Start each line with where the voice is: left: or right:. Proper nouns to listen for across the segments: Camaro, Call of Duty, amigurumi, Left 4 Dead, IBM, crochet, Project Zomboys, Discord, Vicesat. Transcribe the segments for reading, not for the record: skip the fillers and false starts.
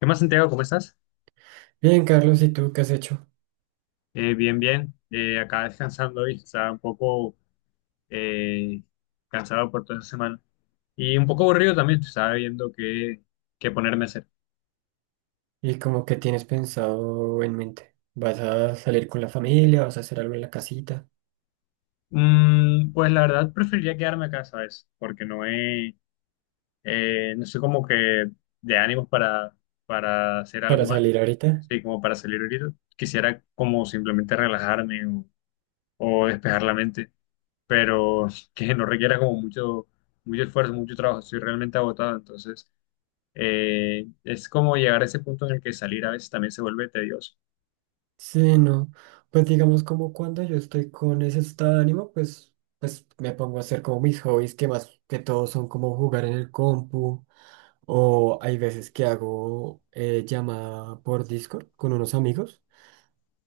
left: ¿Qué más, Santiago? ¿Cómo estás?
right: Bien, Carlos, ¿y tú qué has hecho?
left: Bien, bien. Acá descansando hoy. Estaba un poco eh, cansado por toda esta semana. Y un poco aburrido también. Estaba viendo qué ponerme a hacer.
right: ¿Y como que tienes pensado en mente? ¿Vas a salir con la familia? ¿Vas a hacer algo en la casita?
left: Mm, pues la verdad preferiría quedarme acá, ¿sabes? Porque no sé, como que de para hacer
right: ¿Para
left: algo más.
right: salir ahorita?
left: Sí, como para salir ahorita. Quisiera como simplemente o despejar la mente, pero que no requiera mucho esfuerzo, mucho trabajo. Estoy realmente agotado, entonces es como llegar a ese punto en el que salir a veces también se vuelve tedioso.
right: Sí, no. Pues digamos como cuando yo estoy con ese estado de ánimo, pues, pues me pongo a hacer como mis hobbies, que más que todo son como jugar en el compu, o hay veces que hago llamada por Discord con unos amigos,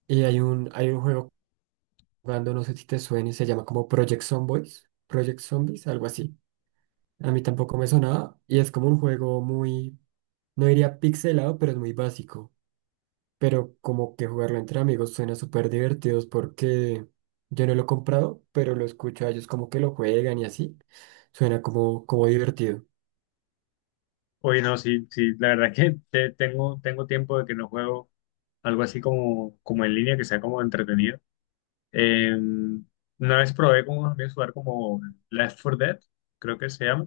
right: y hay un juego jugando. No sé si te suene, se llama como Project Zomboys, Project Zombies, algo así. A mí tampoco me sonaba, y es como un juego muy, no diría pixelado, pero es muy básico. Pero como que jugarlo entre amigos suena súper divertido, porque yo no lo he comprado, pero lo escucho a ellos como que lo juegan y así. Suena como, como divertido.
left: Oye, no, sí, sí, la verdad es que tengo, tengo tiempo de que no juego algo así como en línea, que sea como entretenido. Eh, una vez probé con unos amigos jugar como Left 4 Dead, creo que se llama,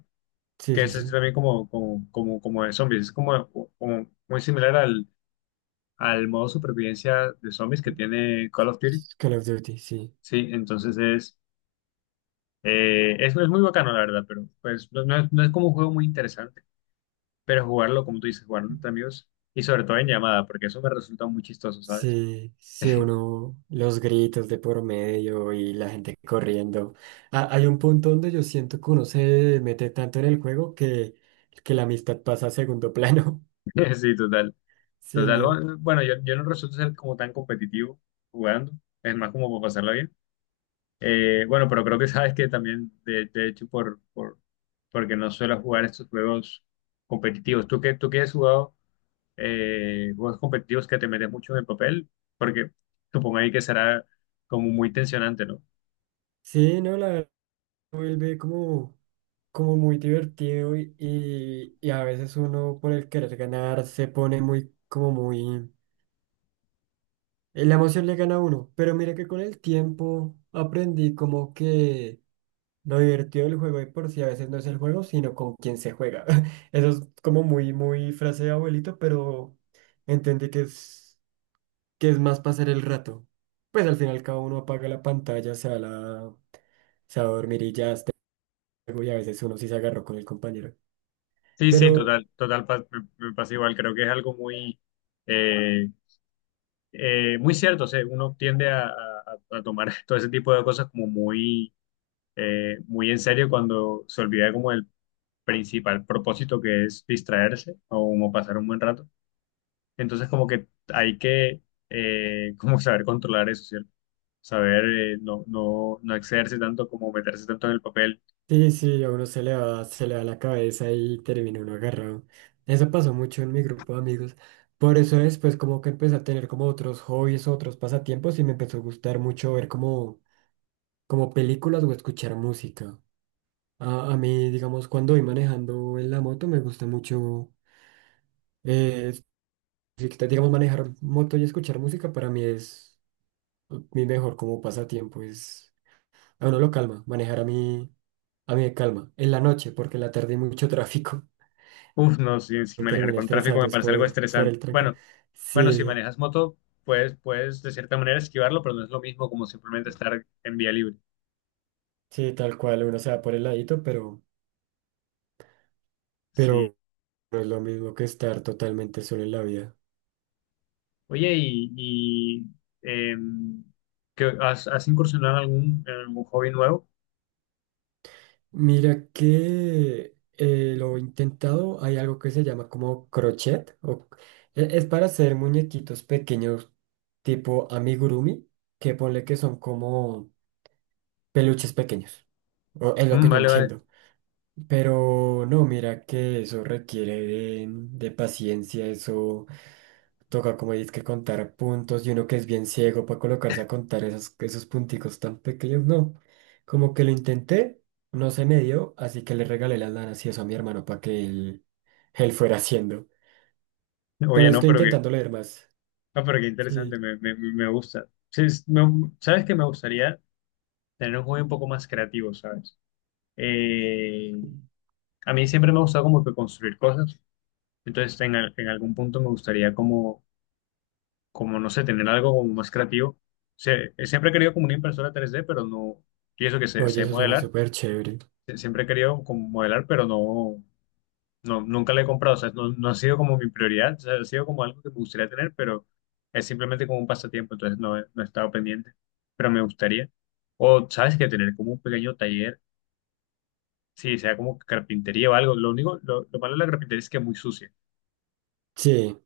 right: Sí,
left: que
right: sí,
left: es así
right: sí.
left: también como de zombies, es como muy similar al modo supervivencia de zombies que tiene Call of Duty.
right: Call of Duty, sí.
left: Sí, entonces es muy bacano, la verdad, pero pues no es, no es como un juego muy interesante, pero jugarlo, como tú dices, jugarlo entre amigos y sobre todo en llamada, porque eso me resulta muy chistoso, ¿sabes?
right: Sí, sí, uno, los gritos de por medio y la gente corriendo. Ah, hay un punto donde yo siento que uno se mete tanto en el juego que la amistad pasa a segundo plano.
left: Sí, total,
right: Sí,
left: total.
right: no.
left: Bueno, yo no resulto ser como tan competitivo jugando, es más como para pasarlo bien. Bueno, pero creo que sabes que también, de hecho, porque no suelo jugar estos juegos competitivos. ¿Tú qué has jugado? Juegos competitivos que te metes mucho en el papel, porque supongo ahí que será como muy tensionante, ¿no?
right: Sí, no, la verdad vuelve como, como muy divertido y a veces uno por el querer ganar se pone muy, como muy... La emoción le gana a uno, pero mira que con el tiempo aprendí como que lo divertido del juego de por sí a veces no es el juego, sino con quien se juega. Eso es como muy, muy frase de abuelito, pero entendí que es más pasar el rato. Pues al final cada uno apaga la pantalla, se va a la... se va a dormir, y ya juego. Y a veces uno sí se agarró con el compañero.
left: Sí, sí,
right: Pero
left: total, total, me pasa igual, creo que es algo muy, eh, muy cierto, o sea, uno tiende a tomar todo ese tipo de cosas como muy, muy en serio cuando se olvida como el principal propósito que es distraerse o como pasar un buen rato, entonces como que hay que como saber controlar eso, ¿cierto? Saber no excederse tanto como meterse tanto en el papel.
right: sí, sí, a uno se le va la cabeza y termina uno agarrado. Eso pasó mucho en mi grupo de amigos. Por eso después como que empecé a tener como otros hobbies, otros pasatiempos, y me empezó a gustar mucho ver como, como películas o escuchar música. A mí, digamos, cuando voy manejando en la moto me gusta mucho. eh, si quita- digamos, manejar moto y escuchar música para mí es mi mejor como pasatiempo. Es, a uno lo calma, manejar a mí. A mí me calma. En la noche, porque en la tarde hay mucho tráfico.
left: Uf, no, si, si
right: Me
left: manejar
right: terminé
left: con tráfico
right: estresando
left: me
right: es
left: parece algo
right: por
left: estresante.
right: el trancón.
left: Bueno, bueno, si
right: Sí,
left: manejas moto, pues puedes de cierta manera esquivarlo, pero no es lo mismo como simplemente estar en vía libre.
right: sí, tal cual, uno se va por el ladito,
left: Sí.
right: pero no es lo mismo que estar totalmente solo en la vida.
left: Oye, em, ¿qué... has, has incursionado en en algún hobby nuevo?
right: Mira que lo he intentado, hay algo que se llama como crochet, o, e- es para hacer muñequitos pequeños tipo amigurumi, que ponle que son como peluches pequeños, o es lo
left: Mm,
right: que yo
left: vale, vale.
right: entiendo. Pero no, mira que eso requiere de paciencia. Eso toca como dices que contar puntos, y uno que es bien ciego para colocarse a contar esos punticos tan pequeños, no. Como que lo intenté, no se me dio, así que le regalé las lanas y eso a mi hermano para que él fuera haciendo.
left: Oye,
right: Pero
left: no,
right: estoy
left: pero que,
right: intentando leer más.
left: no, pero qué
right: Sí.
left: interesante, me gusta. Sí, sabes que me gustaría tener un hobby un poco más creativo, ¿sabes? Eh, A mí siempre me ha gustado como que construir cosas, entonces en algún punto me gustaría no sé, tener algo como más creativo. Siempre he querido como una impresora 3D, pero no, y eso que sé,
right: Oye,
left: sé
right: eso suena
left: modelar.
right: súper chévere.
left: Siempre he querido como modelar, pero no, nunca la he comprado, o sea, no ha sido como mi prioridad, o sea, ha sido como algo que me gustaría tener, pero es simplemente como un pasatiempo, entonces no he estado pendiente, pero me gustaría. O, ¿sabes? Que Tener como un pequeño taller, sí, sea como carpintería o algo. Lo único, lo malo de la carpintería es que es muy sucia,
right: Sí,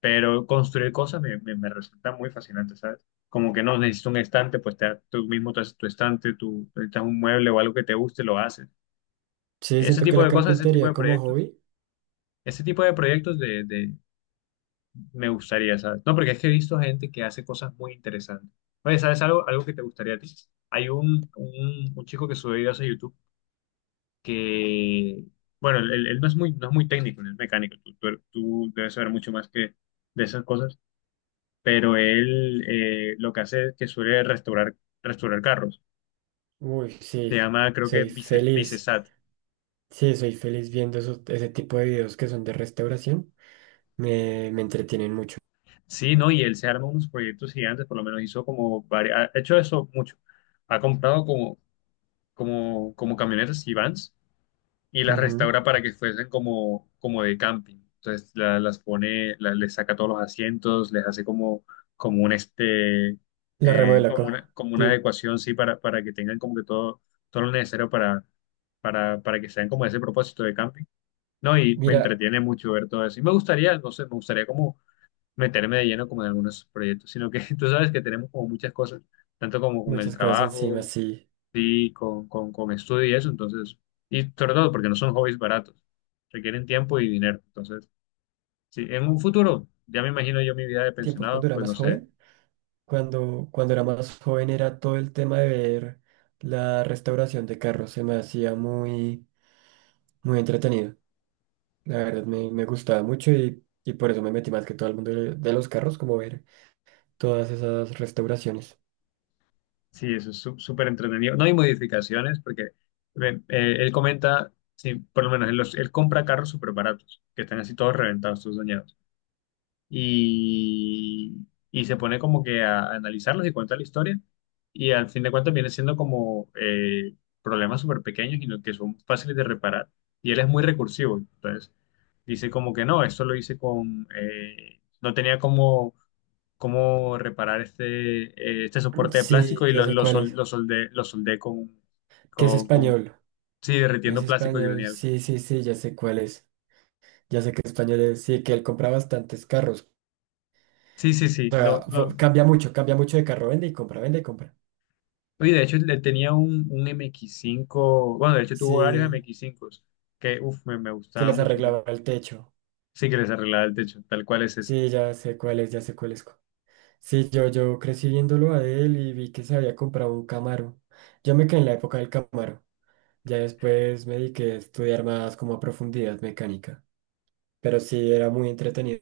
left: pero construir cosas me resulta muy fascinante, ¿sabes? Como que no necesito un estante, pues tú mismo te haces tu estante, tú necesitas un mueble o algo que te guste, lo haces.
right: sí,
left: Ese
right: siento que
left: tipo
right: la
left: de cosas, ese tipo
right: carpintería
left: de
right: como
left: proyectos,
right: hobby,
left: ese tipo de me gustaría, ¿sabes? No, porque es que he visto gente que hace cosas muy interesantes. Oye, ¿sabes algo que te gustaría a ti? Hay un chico que sube videos a YouTube que, bueno, él no es muy, no es muy técnico, no es mecánico. Tú debes saber mucho más que de esas cosas, pero él lo que hace es que suele restaurar, restaurar carros.
right: uy,
left: Se
right: sí,
left: llama, creo que
right: soy feliz.
left: Vicesat.
right: Sí, soy feliz viendo esos- ese tipo de videos que son de restauración. Me entretienen mucho.
left: Sí, ¿no? Y él se arma unos proyectos gigantes, por lo menos hizo como varios, ha hecho eso mucho. Ha comprado como camionetas y vans y las
right: Ujú.
left: restaura para que fuesen como, como de camping. Entonces las pone, les saca todos los asientos, les hace como un este,
right: La remodela coja.
left: como una
right: Sí,
left: adecuación, sí, para que tengan como que todo, todo lo necesario para que sean como ese propósito de camping. No, y me
right: mira,
left: entretiene mucho ver todo eso. Y me gustaría, no sé, me gustaría como meterme de lleno como en algunos proyectos, sino que tú sabes que tenemos como muchas cosas, tanto como con el
right: muchas cosas
left: trabajo,
right: encima, sí.
left: sí, con estudio y eso, entonces, y sobre todo porque no son hobbies baratos, requieren tiempo y dinero. Entonces, sí, en un futuro, ya me imagino yo mi vida de
right: Tiempos cuando
left: pensionado,
right: era
left: pues no
right: más
left: sé.
right: joven. Cuando era más joven era todo el tema de ver la restauración de carros. Se me hacía muy, muy entretenido. La verdad me gustaba mucho, y por eso me metí más que todo el mundo de los carros, como ver todas esas restauraciones.
left: Sí, eso es súper entretenido. No hay modificaciones porque ven, él comenta, sí, por lo menos él, él compra carros súper baratos, que están así todos reventados, todos dañados, y, y se pone como que a analizarlos y cuenta la historia. Y al fin de cuentas viene siendo como problemas súper pequeños y que son fáciles de reparar. Y él es muy recursivo. Entonces dice como que no, esto lo hice con... no tenía cómo, cómo reparar este, este soporte de
right: Sí,
left: plástico y
right: ya sé cuál es.
left: lo soldé
right: Que es
left: con...
right: español.
left: Sí,
right: Es
left: derritiendo plástico y
right: español,
left: granel.
right: sí, sí, sí, ya sé cuál es. Ya sé que español es, sí, que él compra bastantes carros.
left: Sí, sí,
right: O
left: sí.
right: sea,
left: No,
right: fa-
left: no.
right: cambia mucho de carro, vende y compra, vende y compra.
left: Oye, de hecho, le tenía un M X cinco. Bueno, de hecho tuvo varios
right: Sí,
left: MX-5 que, uff, me
right: que
left: gustaba
right: les
left: mucho como,
right: arreglaba el techo.
left: sí, que les arreglaba el techo, tal cual es ese.
right: Sí, ya sé cuál es, ya sé cuál es. Cu- Sí, yo crecí viéndolo a él y vi que se había comprado un Camaro. Yo me quedé en la época del Camaro. Ya después me dediqué a estudiar más como a profundidad mecánica. Pero sí, era muy entretenido.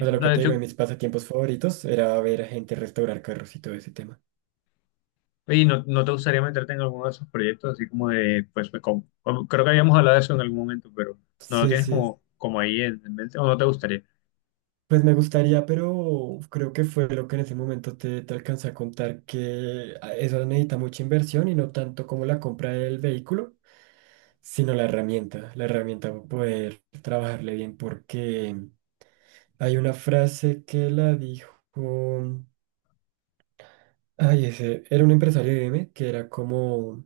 right: O sea, lo
left: no,
right: que
left: de
right: te digo, de
left: hecho,
right: mis pasatiempos favoritos era ver a gente restaurar carros y todo ese tema.
left: oye, no te gustaría meterte en alguno de esos proyectos así como de, pues, creo que habíamos hablado de eso en algún momento, pero no lo
right: Sí,
left: tienes
right: sí.
left: como ahí en mente, o no te gustaría?
right: Pues me gustaría, pero creo que fue lo que en ese momento te alcancé a contar, que a- eso necesita mucha inversión, y no tanto como la compra del vehículo, sino la herramienta para poder trabajarle bien, porque hay una frase que la dijo, ay, ese, era un empresario de IBM que era como,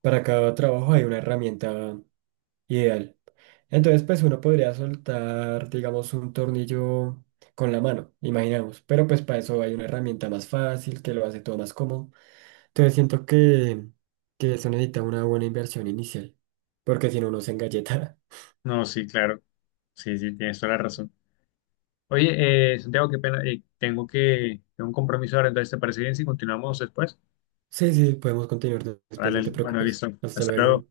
right: para cada trabajo hay una herramienta ideal. Entonces, pues uno podría soltar, digamos, un tornillo con la mano, imaginamos. Pero pues para eso hay una herramienta más fácil que lo hace todo más cómodo. Entonces siento que eso necesita una buena inversión inicial, porque si no uno se engalleta.
left: No, sí, claro, sí, sí, tienes toda la razón. Oye, Santiago, qué pena, tengo tengo un compromiso ahora, entonces, ¿te parece bien si continuamos después?
right: Sí, sí, podemos continuar después, no te
left: Vale, bueno,
right: preocupes.
left: listo,
right: Hasta
left: hasta luego.
right: luego.